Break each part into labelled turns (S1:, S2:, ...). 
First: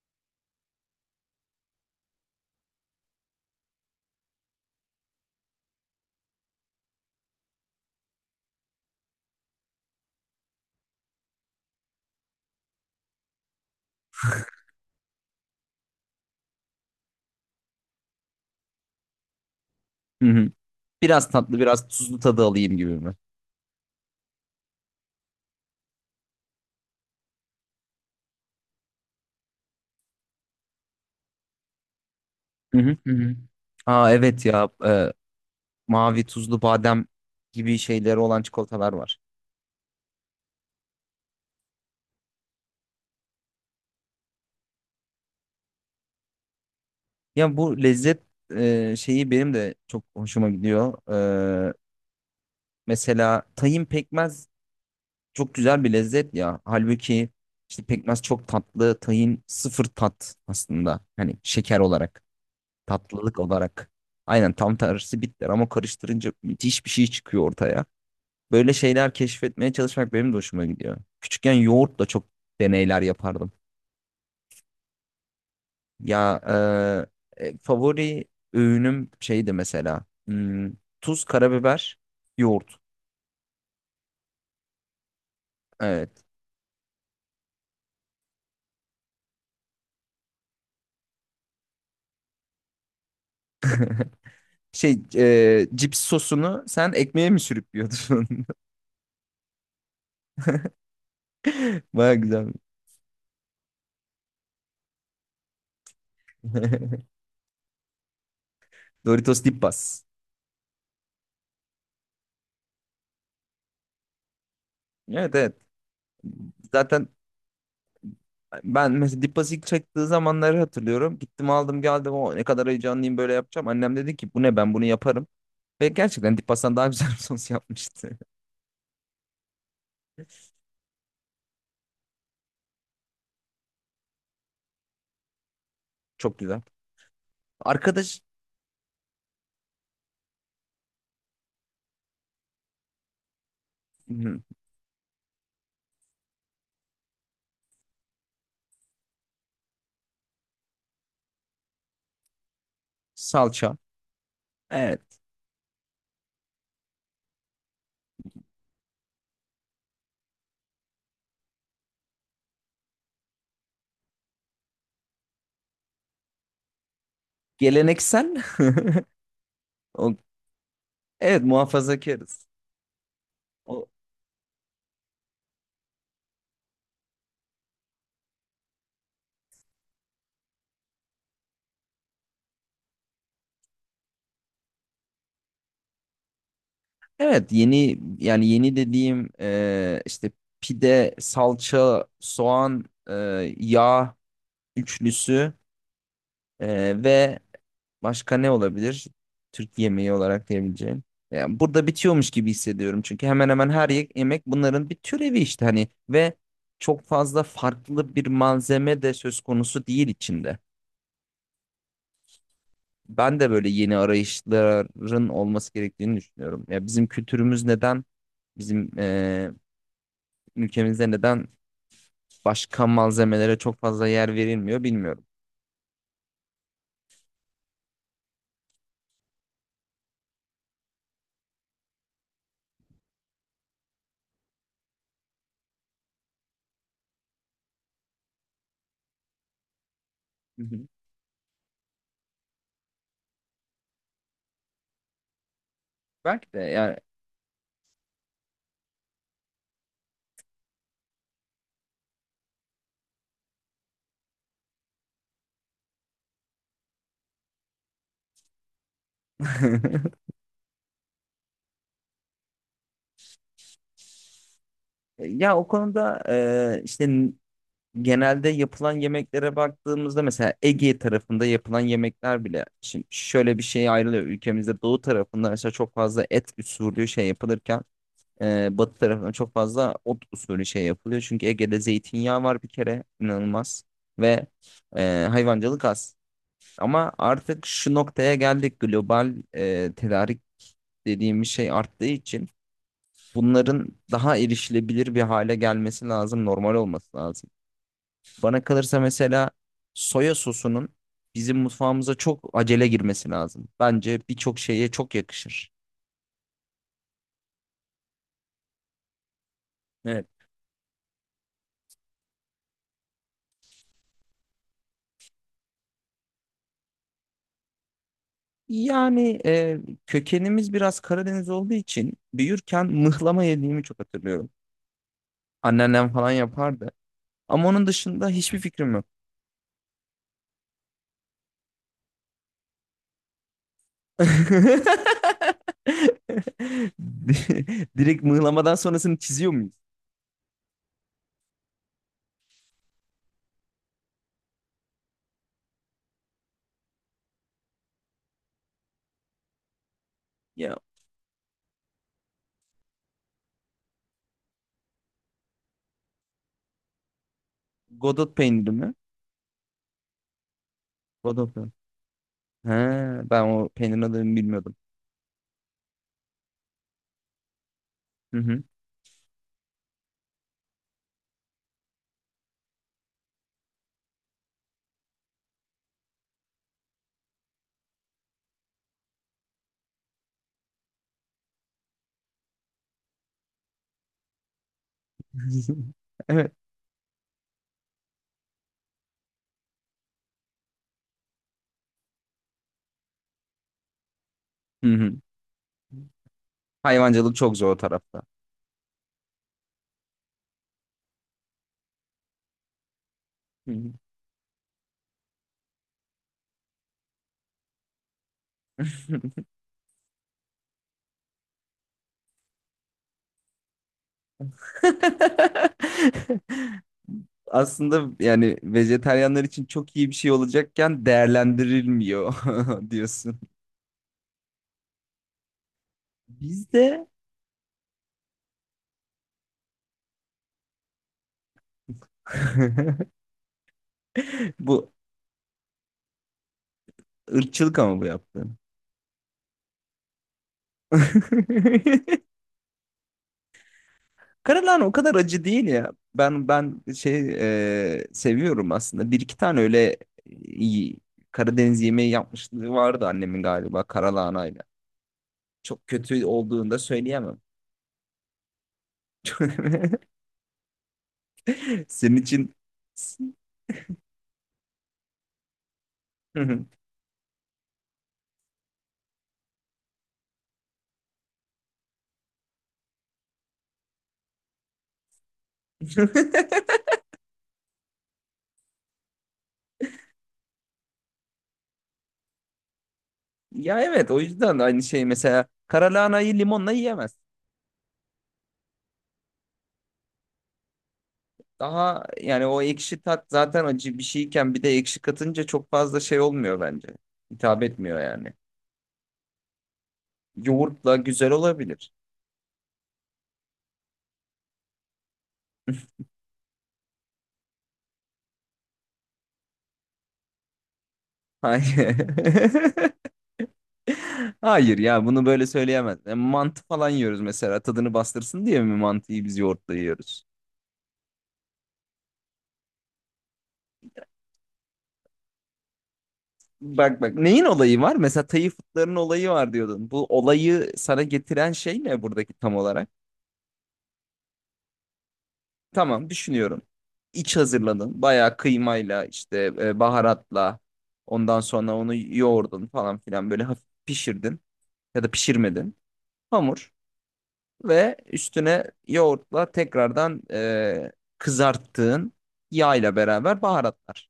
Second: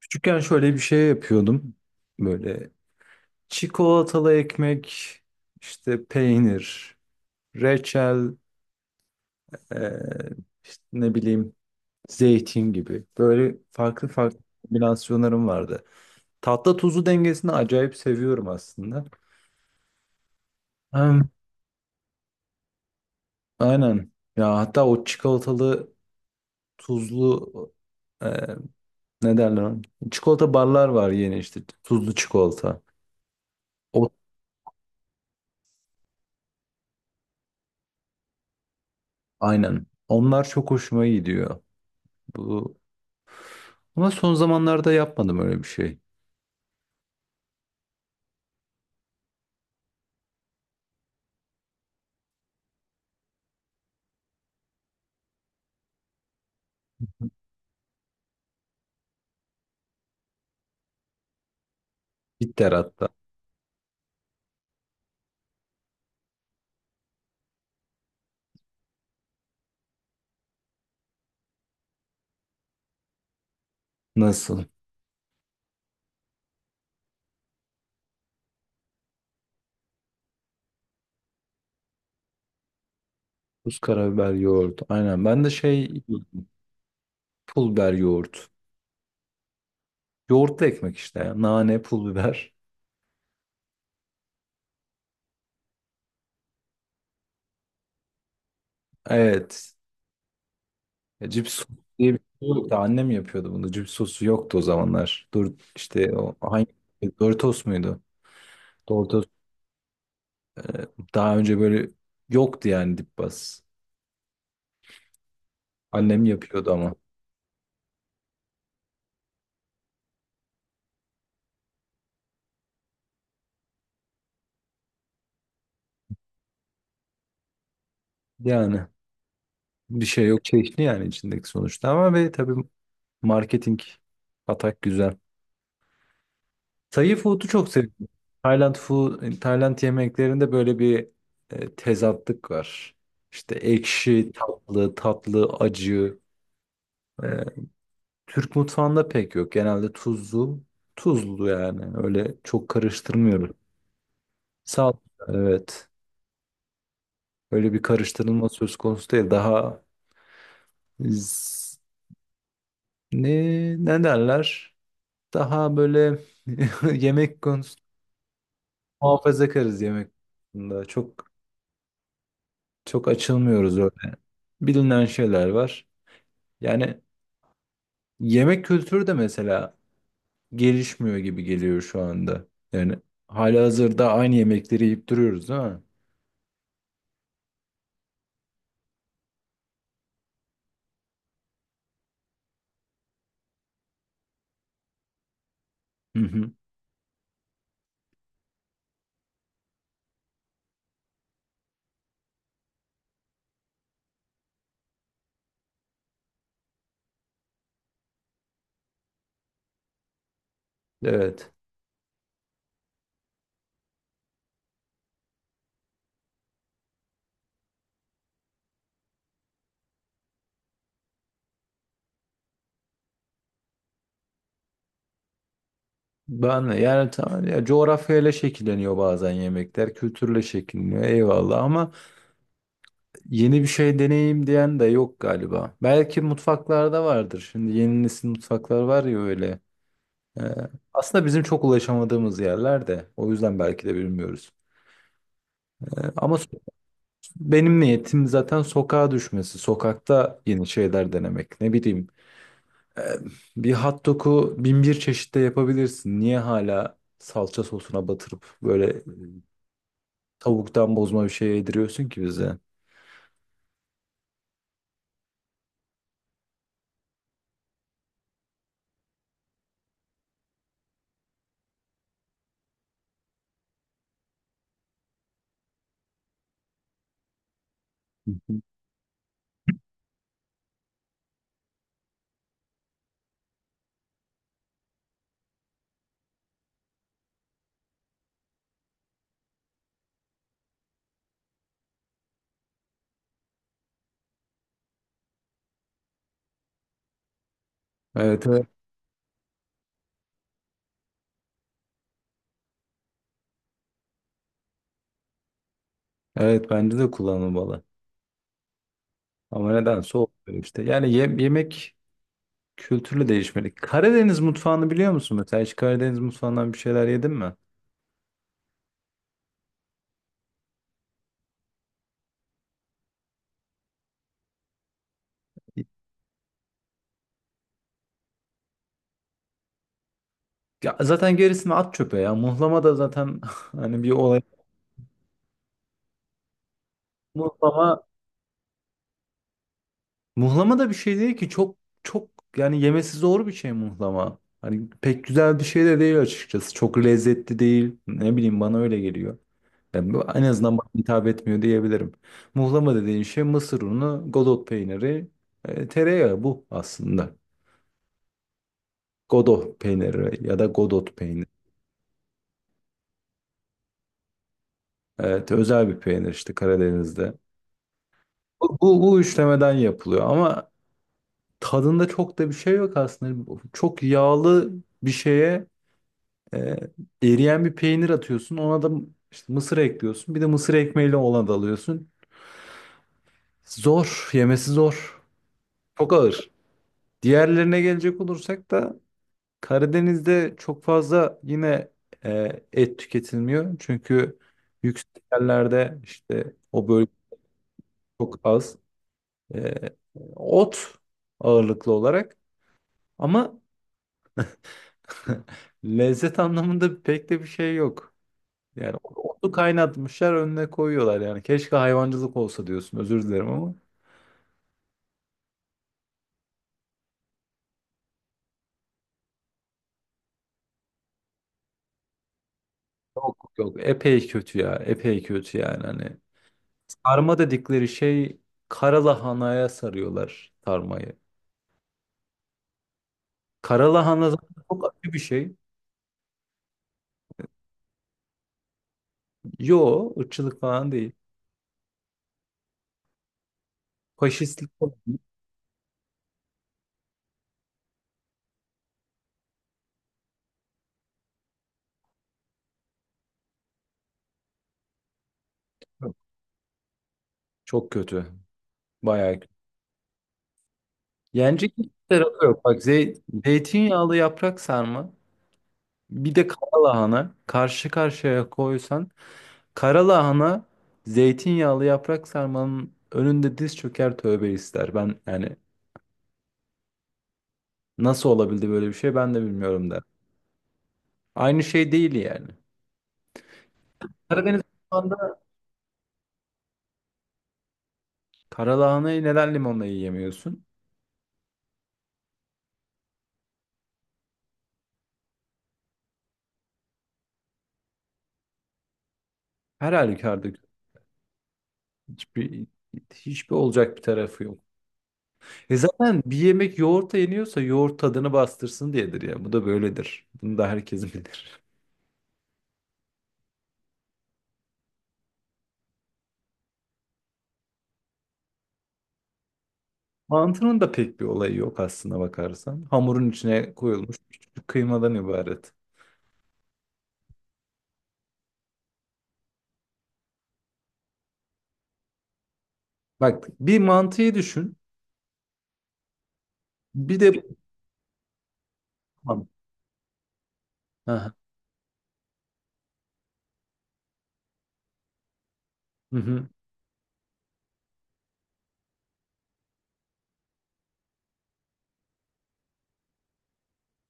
S1: Küçükken şöyle bir şey yapıyordum. Böyle çikolatalı ekmek, işte peynir, reçel, eee, işte ne bileyim zeytin gibi. Böyle farklı farklı kombinasyonlarım vardı. Tatlı tuzlu dengesini acayip seviyorum aslında.
S2: Hı hı.
S1: Hmm.
S2: Biraz tatlı, biraz tuzlu tadı alayım gibi mi?
S1: Aynen. Ya hatta o çikolatalı tuzlu eee, ne derler ona? Çikolata barlar var yeni işte tuzlu
S2: Hı
S1: çikolata.
S2: hı hı. hı.
S1: O
S2: Aa evet ya mavi tuzlu badem gibi şeyleri olan çikolatalar var.
S1: aynen. Onlar çok hoşuma gidiyor. Bu Ama son zamanlarda yapmadım öyle bir şey.
S2: Ya bu lezzet şeyi benim de çok hoşuma gidiyor. E, Mesela tahin pekmez çok güzel bir lezzet ya. Halbuki işte pekmez çok tatlı, tahin sıfır tat aslında. Hani şeker olarak,
S1: Bitter hatta.
S2: tatlılık olarak. Aynen tam tersi bitter ama karıştırınca müthiş bir şey çıkıyor ortaya. Böyle şeyler keşfetmeye çalışmak benim de hoşuma gidiyor. Küçükken yoğurtla çok deneyler yapardım.
S1: Nasıl?
S2: Ya favori öğünüm şeydi mesela. Hmm, tuz, karabiber, yoğurt.
S1: Tuz, karabiber, yoğurt. Aynen. Ben de şey
S2: Evet.
S1: pul biber yoğurt. Yoğurtlu ekmek işte ya. Nane, pul biber.
S2: Şey cips sosunu sen ekmeğe mi sürüp yiyordun?
S1: Evet. Ya, cips sosu diye
S2: Baya
S1: bir şey
S2: güzel.
S1: yoktu. Annem yapıyordu bunu. Cips sosu yoktu o zamanlar. Dur işte o hangi Doritos muydu? Doritos.
S2: Doritos Dipas.
S1: Daha önce böyle yoktu yani dip bas.
S2: Evet evet.
S1: Annem yapıyordu ama.
S2: Zaten ben mesela Dippas ilk çektiği zamanları hatırlıyorum. Gittim aldım geldim. O ne kadar heyecanlıyım böyle yapacağım. Annem dedi ki bu ne ben bunu yaparım. Ve gerçekten Dipas'tan daha güzel bir sos yapmıştı.
S1: Yani bir şey yok. Çeşni yani içindeki sonuçta ama ve tabii marketing atak güzel.
S2: Çok güzel.
S1: Thai food'u çok seviyorum.
S2: Arkadaş
S1: Tayland yemeklerinde böyle bir tezatlık var. İşte ekşi,
S2: Hı,
S1: tatlı, acı. E, Türk mutfağında pek yok. Genelde tuzlu yani. Öyle çok karıştırmıyoruz.
S2: salça.
S1: Sağ
S2: Evet.
S1: evet. Öyle bir karıştırılma söz konusu değil. Daha z- ne ne derler? Daha böyle yemek konusu
S2: Geleneksel.
S1: muhafazakarız yemek
S2: O,
S1: konusunda.
S2: evet muhafazakarız.
S1: Çok açılmıyoruz
S2: O,
S1: öyle. Bilinen şeyler var. Yani yemek kültürü de mesela gelişmiyor gibi geliyor şu anda. Yani halihazırda aynı yemekleri yiyip duruyoruz, değil mi?
S2: evet yeni yani yeni dediğim işte pide, salça, soğan, e, yağ üçlüsü
S1: Hı hı.
S2: ve Başka ne olabilir? Türk yemeği olarak diyebileceğim. Yani burada bitiyormuş gibi hissediyorum. Çünkü hemen hemen her yemek bunların bir türevi işte hani ve çok fazla farklı bir malzeme de söz konusu değil içinde.
S1: Evet.
S2: Ben de böyle yeni arayışların olması gerektiğini düşünüyorum. Ya bizim kültürümüz neden, bizim ülkemizde neden başka malzemelere çok fazla yer verilmiyor bilmiyorum.
S1: Ben de yani tamam ya, coğrafyayla şekilleniyor bazen yemekler, kültürle şekilleniyor eyvallah ama yeni bir şey deneyeyim diyen de yok galiba. Belki mutfaklarda vardır. Şimdi yeni nesil mutfaklar var ya öyle. Ee,
S2: Hı hı.
S1: aslında bizim çok ulaşamadığımız yerlerde. O yüzden belki de bilmiyoruz. E, Ama so-
S2: Belki de yani.
S1: Benim niyetim zaten sokağa düşmesi. Sokakta yeni şeyler denemek. Ne bileyim, e, bir hot dog'u bin bir çeşitte yapabilirsin. Niye hala salça sosuna batırıp böyle, tavuktan bozma bir şey yediriyorsun ki bize? Hı
S2: Ya o konuda işte genelde yapılan yemeklere baktığımızda mesela Ege tarafında yapılan yemekler bile şimdi şöyle bir şey ayrılıyor. Ülkemizde doğu tarafında mesela çok fazla et usulü şey yapılırken
S1: hı.
S2: Batı tarafında çok fazla ot usulü şey yapılıyor. Çünkü Ege'de zeytinyağı var bir kere inanılmaz ve hayvancılık az. Ama artık şu noktaya geldik global tedarik dediğimiz şey arttığı için bunların daha erişilebilir bir hale gelmesi lazım, normal olması lazım.
S1: Evet,
S2: Bana
S1: evet.
S2: kalırsa mesela soya sosunun bizim mutfağımıza çok acele girmesi lazım. Bence birçok şeye çok yakışır.
S1: Evet, bence de kullanılmalı. Ama nedense
S2: Evet.
S1: olmuyor işte. Yani yemek kültürlü değişmeli. Karadeniz mutfağını biliyor musun mesela? Hiç Karadeniz mutfağından bir şeyler yedin mi?
S2: Yani kökenimiz biraz Karadeniz olduğu için büyürken mıhlama yediğimi çok hatırlıyorum. Anneannem falan yapardı. Ama onun dışında hiçbir fikrim yok.
S1: Ya zaten gerisini at çöpe ya. Muhlama da zaten hani bir olay. Muhlama
S2: Direkt mıhlamadan sonrasını çiziyor muyuz?
S1: muhlama da bir şey değil ki, çok çok yani yemesi zor bir şey muhlama. Hani pek güzel bir şey de değil açıkçası. Çok lezzetli değil. Ne bileyim, bana öyle geliyor. Yani en
S2: Ya
S1: azından bana hitap etmiyor diyebilirim. Muhlama dediğin şey mısır unu, godot peyniri, tereyağı, bu aslında.
S2: Godot peyniri mi?
S1: Godot peyniri ya da godot peyniri.
S2: Godot peyniri. He, ben o peynirin adını bilmiyordum.
S1: Evet, özel bir peynir işte Karadeniz'de.
S2: Hı hı.
S1: Bu işlemeden yapılıyor ama tadında çok da bir şey yok aslında. Çok yağlı bir şeye, Ee, eriyen bir peynir atıyorsun. Ona da işte mısır ekliyorsun. Bir de mısır ekmeğiyle ona da alıyorsun. Zor. Yemesi zor. Çok ağır.
S2: Evet.
S1: Diğerlerine gelecek olursak da Karadeniz'de çok fazla yine et tüketilmiyor. Çünkü
S2: Hı
S1: yüksek
S2: hı.
S1: yerlerde işte, o bölge
S2: Hayvancılık çok zor o tarafta.
S1: çok az. E, ot ağırlıklı olarak ama
S2: Hı
S1: lezzet anlamında pek de bir şey yok. Yani
S2: hı.
S1: onu kaynatmışlar önüne koyuyorlar yani. Keşke hayvancılık olsa diyorsun. Özür dilerim ama.
S2: Aslında yani vejetaryenler için çok iyi bir şey olacakken değerlendirilmiyor diyorsun.
S1: Yok yok, epey kötü ya. Epey kötü yani hani.
S2: Bizde
S1: Sarma dedikleri şey, karalahanaya sarıyorlar sarmayı. Karalahana zaten çok
S2: bu
S1: acı bir şey.
S2: ırkçılık ama bu yaptığın.
S1: Yo, ırkçılık falan değil. Faşistlik
S2: Karalahana
S1: falan
S2: o kadar acı değil ya. Ben şey seviyorum aslında. Bir iki tane öyle iyi Karadeniz yemeği yapmışlığı vardı annemin galiba karalahanayla. Çok
S1: yok.
S2: kötü olduğunu da söyleyemem.
S1: Çok kötü. Bayağı kötü. Yenecek hiçbir
S2: Senin
S1: tarafı
S2: için
S1: yok. Bak, zeytinyağlı yaprak sarma bir
S2: Hı
S1: de
S2: hı.
S1: karalahana, karşı karşıya koysan, karalahana zeytinyağlı yaprak sarmanın önünde diz çöker tövbe ister. Ben yani nasıl olabildi böyle bir şey ben de bilmiyorum der. Aynı şey değil yani.
S2: Ya evet o yüzden
S1: Karadeniz
S2: aynı şey
S1: mutfağında
S2: mesela karalahanayı limonla yiyemez.
S1: karalahanayı neden limonla yiyemiyorsun?
S2: Daha yani o ekşi tat zaten acı bir şeyken bir de ekşi katınca çok fazla şey olmuyor bence. Hitap etmiyor yani.
S1: Her halükarda
S2: Yoğurtla güzel olabilir.
S1: hiçbir hiçbir olacak bir tarafı yok. E zaten bir yemek yoğurtla yeniyorsa yoğurt tadını bastırsın diyedir ya. Bu da böyledir. Bunu da herkes bilir.
S2: Hayır. Hayır ya bunu böyle söyleyemez. Mantı falan yiyoruz mesela tadını bastırsın diye mi mantıyı biz yoğurtla yiyoruz?
S1: Mantının da pek bir olayı yok aslına bakarsan. Hamurun içine koyulmuş küçük kıymadan ibaret.
S2: Bak bak neyin olayı var? Mesela Tayı fıtlarının olayı var diyordun. Bu olayı sana getiren şey ne buradaki tam olarak?
S1: Bak, bir mantıyı düşün.
S2: Tamam düşünüyorum.
S1: Bir
S2: İç
S1: de.
S2: hazırladın. Bayağı kıymayla işte
S1: Tamam.
S2: baharatla
S1: Aha.
S2: ondan sonra onu yoğurdun falan filan böyle hafif pişirdin ya da pişirmedin.
S1: Hı hı.
S2: Hamur ve üstüne yoğurtla tekrardan kızarttığın yağ ile beraber baharatlar.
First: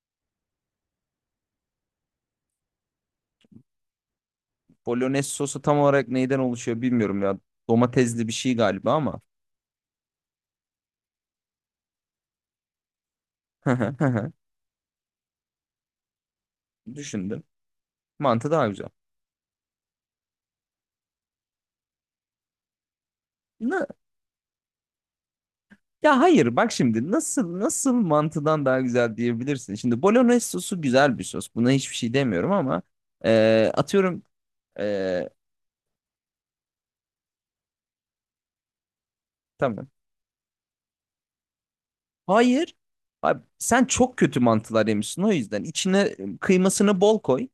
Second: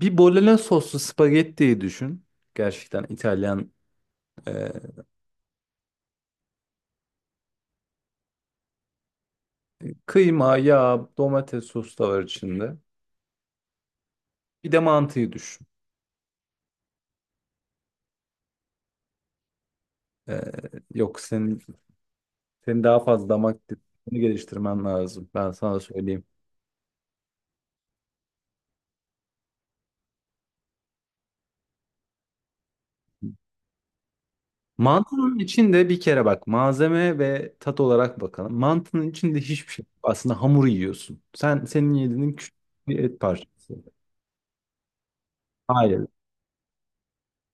S1: Bir bolognese soslu spagettiyi düşün. Gerçekten İtalyan, e,
S2: Bolognese sosu tam olarak neyden oluşuyor bilmiyorum ya. Domatesli bir şey galiba ama.
S1: kıyma, yağ, domates sosu da var içinde. Bir de mantıyı düşün.
S2: Düşündüm. Mantı daha güzel.
S1: E, yok, senin daha fazla damak
S2: Ne?
S1: tadını geliştirmen lazım. Ben sana
S2: Ya
S1: söyleyeyim.
S2: hayır bak şimdi nasıl mantıdan daha güzel diyebilirsin. Şimdi bolognese sosu güzel bir sos. Buna hiçbir şey demiyorum ama atıyorum e,
S1: Mantının içinde bir kere, bak, malzeme ve tat olarak bakalım. Mantının içinde hiçbir şey
S2: tamam.
S1: yok. Aslında hamur yiyorsun. senin yediğin küçük
S2: Hayır.
S1: bir et
S2: Abi,
S1: parçası.
S2: sen çok kötü mantılar yemişsin o yüzden. İçine
S1: Hayır.
S2: kıymasını bol koy.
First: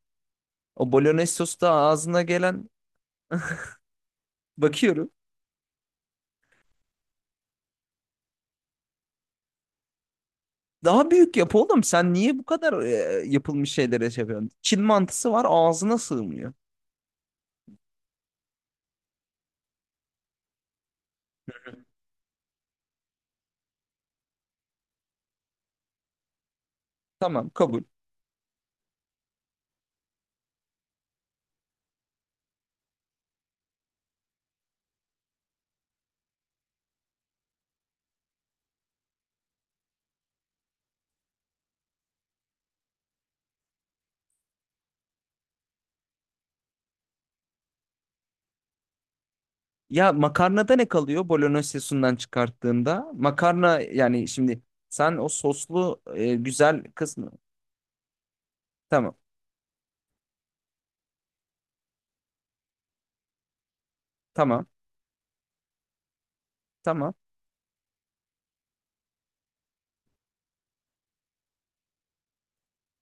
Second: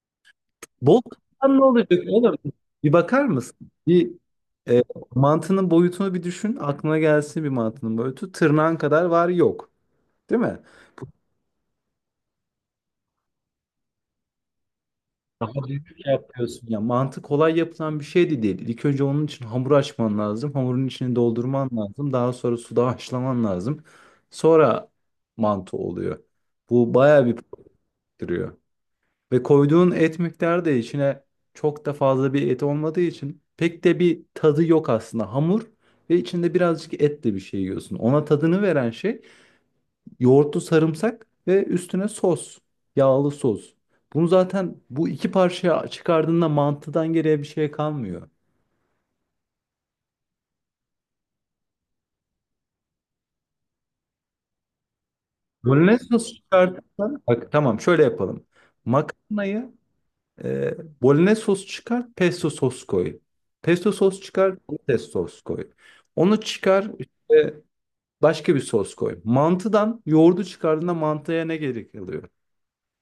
S2: O
S1: Bol
S2: bolognese
S1: kazan
S2: sosu
S1: ne
S2: da
S1: olacak
S2: ağzına
S1: oğlum?
S2: gelen
S1: Bir bakar mısın? Bir e,
S2: bakıyorum.
S1: Mantının boyutunu bir düşün. Aklına gelsin bir mantının boyutu. Tırnağın kadar var yok. Değil mi? Bu
S2: Daha büyük yap oğlum. Sen niye bu kadar yapılmış şeylere şey yapıyorsun? Çin mantısı var
S1: daha
S2: ağzına
S1: büyük
S2: sığmıyor.
S1: yapıyorsun. Ya, mantı kolay yapılan bir şey de değil. İlk önce onun için hamur açman lazım. Hamurun içini doldurman lazım. Daha sonra suda haşlaman lazım. Sonra mantı oluyor. Bu bayağı bir
S2: Tamam kabul.
S1: gerektiriyor. Ve koyduğun et miktarı da içine çok da fazla bir et olmadığı için pek de bir tadı yok aslında. Hamur ve içinde birazcık etle bir şey yiyorsun. Ona tadını veren şey yoğurtlu sarımsak ve üstüne sos, yağlı sos. Bunu zaten bu iki parçaya çıkardığında mantıdan geriye bir şey kalmıyor.
S2: Ya makarnada ne kalıyor bolognese sosundan çıkarttığında? Makarna yani şimdi sen o soslu
S1: Bolognese sosu
S2: güzel
S1: çıkarttığında
S2: kısmı.
S1: bak, tamam, şöyle yapalım.
S2: Tamam.
S1: Makarnayı E, Bolognese sos çıkar, pesto sos koy. Pesto sos çıkar,
S2: Tamam.
S1: domates sos koy. Onu çıkar,
S2: Tamam.
S1: işte başka bir sos koy. Mantıdan yoğurdu çıkardığında mantıya ne gerek kalıyor?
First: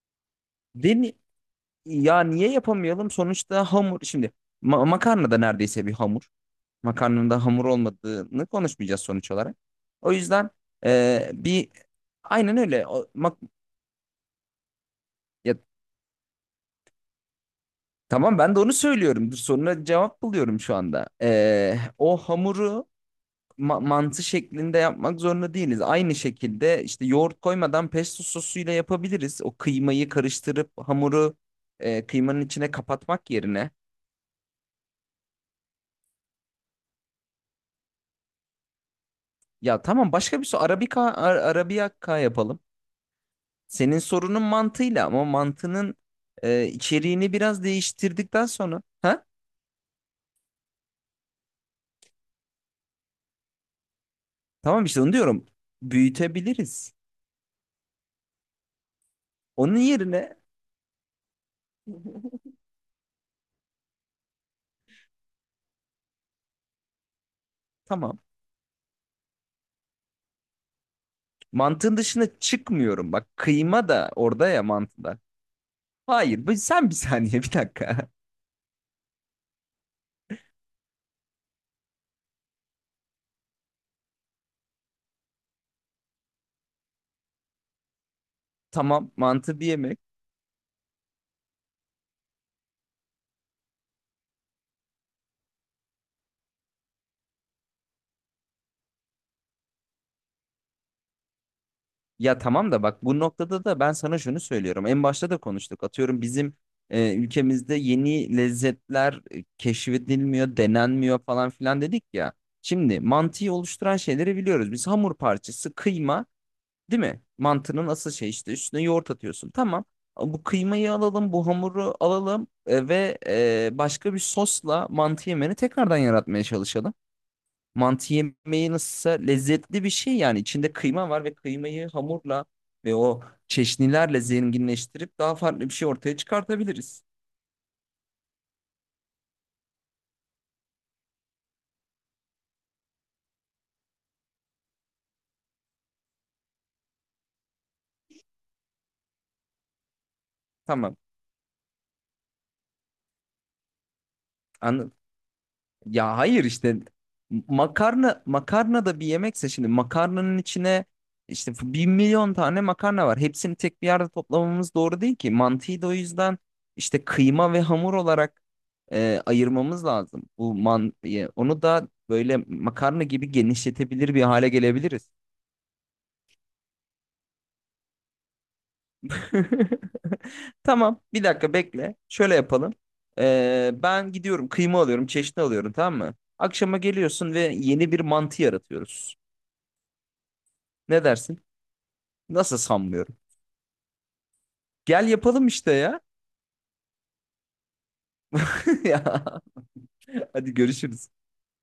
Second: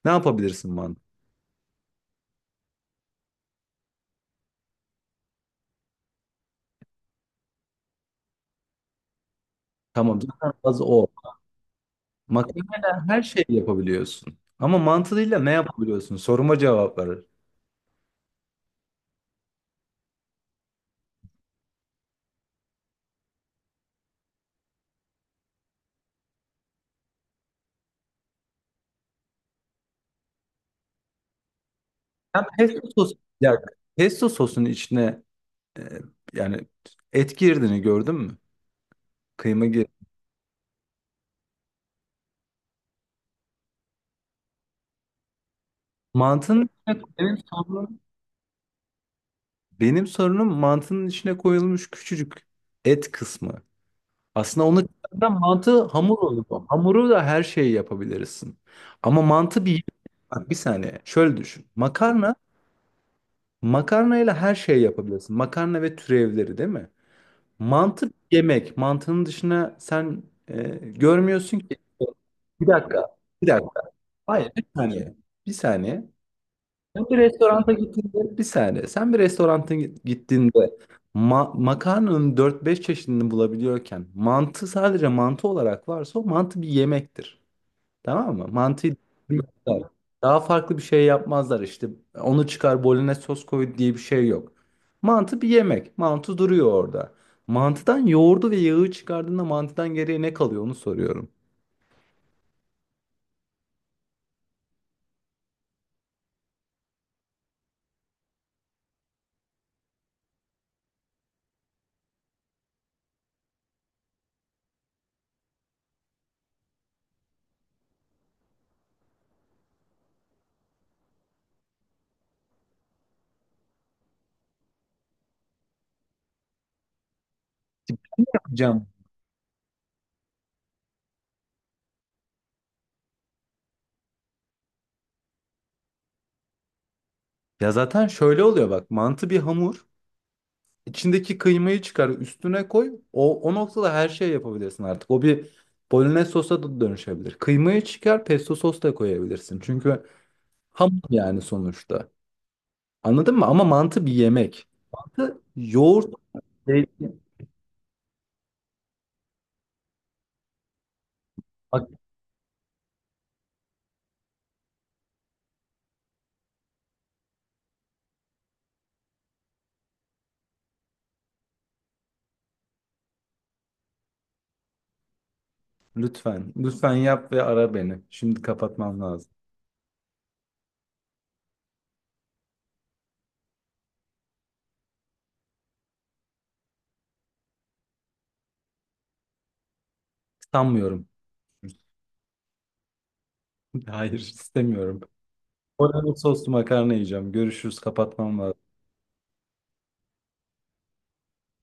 S1: Ne yapabilirsin mantı?
S2: Deni ya niye yapamayalım? Sonuçta hamur şimdi makarna da neredeyse bir hamur. Makarnanın da hamur olmadığını konuşmayacağız sonuç olarak. O
S1: Tamam,
S2: yüzden
S1: zaten az o.
S2: bir aynen öyle.
S1: Makarnayla
S2: O,
S1: her şeyi yapabiliyorsun. Ama mantıyla ne
S2: ya,
S1: yapabiliyorsun? Soruma cevap ver.
S2: tamam ben de onu söylüyorum. Dur, soruna cevap buluyorum şu anda. O hamuru mantı şeklinde yapmak zorunda değiliz. Aynı şekilde işte yoğurt koymadan pesto sosuyla yapabiliriz. O kıymayı karıştırıp hamuru kıymanın
S1: Ben
S2: içine
S1: pesto sos,
S2: kapatmak
S1: ya,
S2: yerine.
S1: pesto sosun içine, e, yani, et girdiğini gördün mü? Kıyma
S2: Ya
S1: gir.
S2: tamam başka bir soru. Arabika, Arabiyakka yapalım. Senin sorunun mantığıyla ama mantının
S1: Mantının içine
S2: içeriğini
S1: benim
S2: biraz
S1: sorunum
S2: değiştirdikten sonra. Ha?
S1: Benim sorunum mantının içine koyulmuş küçücük et kısmı. Aslında onu
S2: Tamam işte onu
S1: çıkartan
S2: diyorum.
S1: mantı hamur olur.
S2: Büyütebiliriz.
S1: Hamuru da her şeyi yapabilirsin. Ama mantı
S2: Onun
S1: bir...
S2: yerine
S1: Bak bir saniye. Şöyle düşün. Makarnayla her şeyi yapabilirsin. Makarna ve türevleri, değil mi? Mantı bir
S2: tamam.
S1: yemek. Mantının dışına sen görmüyorsun ki.
S2: Mantığın dışına
S1: Bir
S2: çıkmıyorum.
S1: dakika.
S2: Bak
S1: Bir dakika.
S2: kıyma da orada
S1: Hayır,
S2: ya
S1: bir saniye.
S2: mantıda.
S1: Bir saniye.
S2: Hayır, sen bir
S1: Sen bir
S2: saniye, bir
S1: restoranta
S2: dakika.
S1: gittiğinde bir saniye. Sen bir restoranta gittiğinde makarnanın dört beş çeşidini bulabiliyorken, mantı sadece mantı olarak varsa o mantı bir yemektir. Tamam mı? Mantıyı
S2: Tamam mantı bir
S1: bilmezler,
S2: yemek.
S1: daha farklı bir şey yapmazlar işte. Onu çıkar bolognese sos koy diye bir şey yok. Mantı bir yemek. Mantı duruyor orada. Mantıdan yoğurdu ve yağı çıkardığında mantıdan geriye ne kalıyor onu soruyorum.
S2: Ya tamam da bak bu noktada da ben sana şunu söylüyorum. En başta da konuştuk. Atıyorum bizim ülkemizde yeni lezzetler keşfedilmiyor, denenmiyor falan filan dedik ya. Şimdi mantıyı oluşturan şeyleri biliyoruz. Biz hamur parçası, kıyma, değil mi? Mantının asıl şey işte üstüne yoğurt atıyorsun. Tamam. Bu kıymayı alalım, bu hamuru alalım ve başka bir sosla mantı yemeni tekrardan yaratmaya çalışalım. Mantı yemeği
S1: Cam.
S2: nasılsa lezzetli bir şey yani içinde kıyma var ve kıymayı hamurla ve o çeşnilerle zenginleştirip daha farklı bir şey ortaya çıkartabiliriz.
S1: Ya zaten şöyle oluyor bak. Mantı bir hamur. İçindeki kıymayı çıkar, üstüne koy. O noktada her şey yapabilirsin artık. O bir bolognese sosa da dönüşebilir. Kıymayı çıkar, pesto sos da koyabilirsin. Çünkü ham
S2: Tamam.
S1: yani sonuçta. Anladın mı? Ama mantı bir yemek.
S2: Anladım.
S1: Mantı yoğurt,
S2: Ya hayır işte
S1: zeytin.
S2: makarna da bir yemekse şimdi makarnanın içine işte bir
S1: Bak,
S2: milyon tane makarna var. Hepsini tek bir yerde toplamamız doğru değil ki. Mantıyı da o yüzden işte kıyma ve hamur olarak ayırmamız lazım. Bu onu da böyle makarna gibi genişletebilir bir hale gelebiliriz.
S1: lütfen, lütfen yap ve ara beni. Şimdi kapatmam lazım.
S2: Tamam, bir dakika bekle. Şöyle yapalım. Ben gidiyorum, kıyma alıyorum, çeşni alıyorum, tamam mı? Akşama geliyorsun ve yeni bir mantı yaratıyoruz. Ne
S1: Sanmıyorum.
S2: dersin? Nasıl sanmıyorum.
S1: Hayır, istemiyorum.
S2: Gel yapalım işte ya.
S1: Bolognese soslu makarna yiyeceğim. Görüşürüz, kapatmam lazım.
S2: Ya, hadi görüşürüz.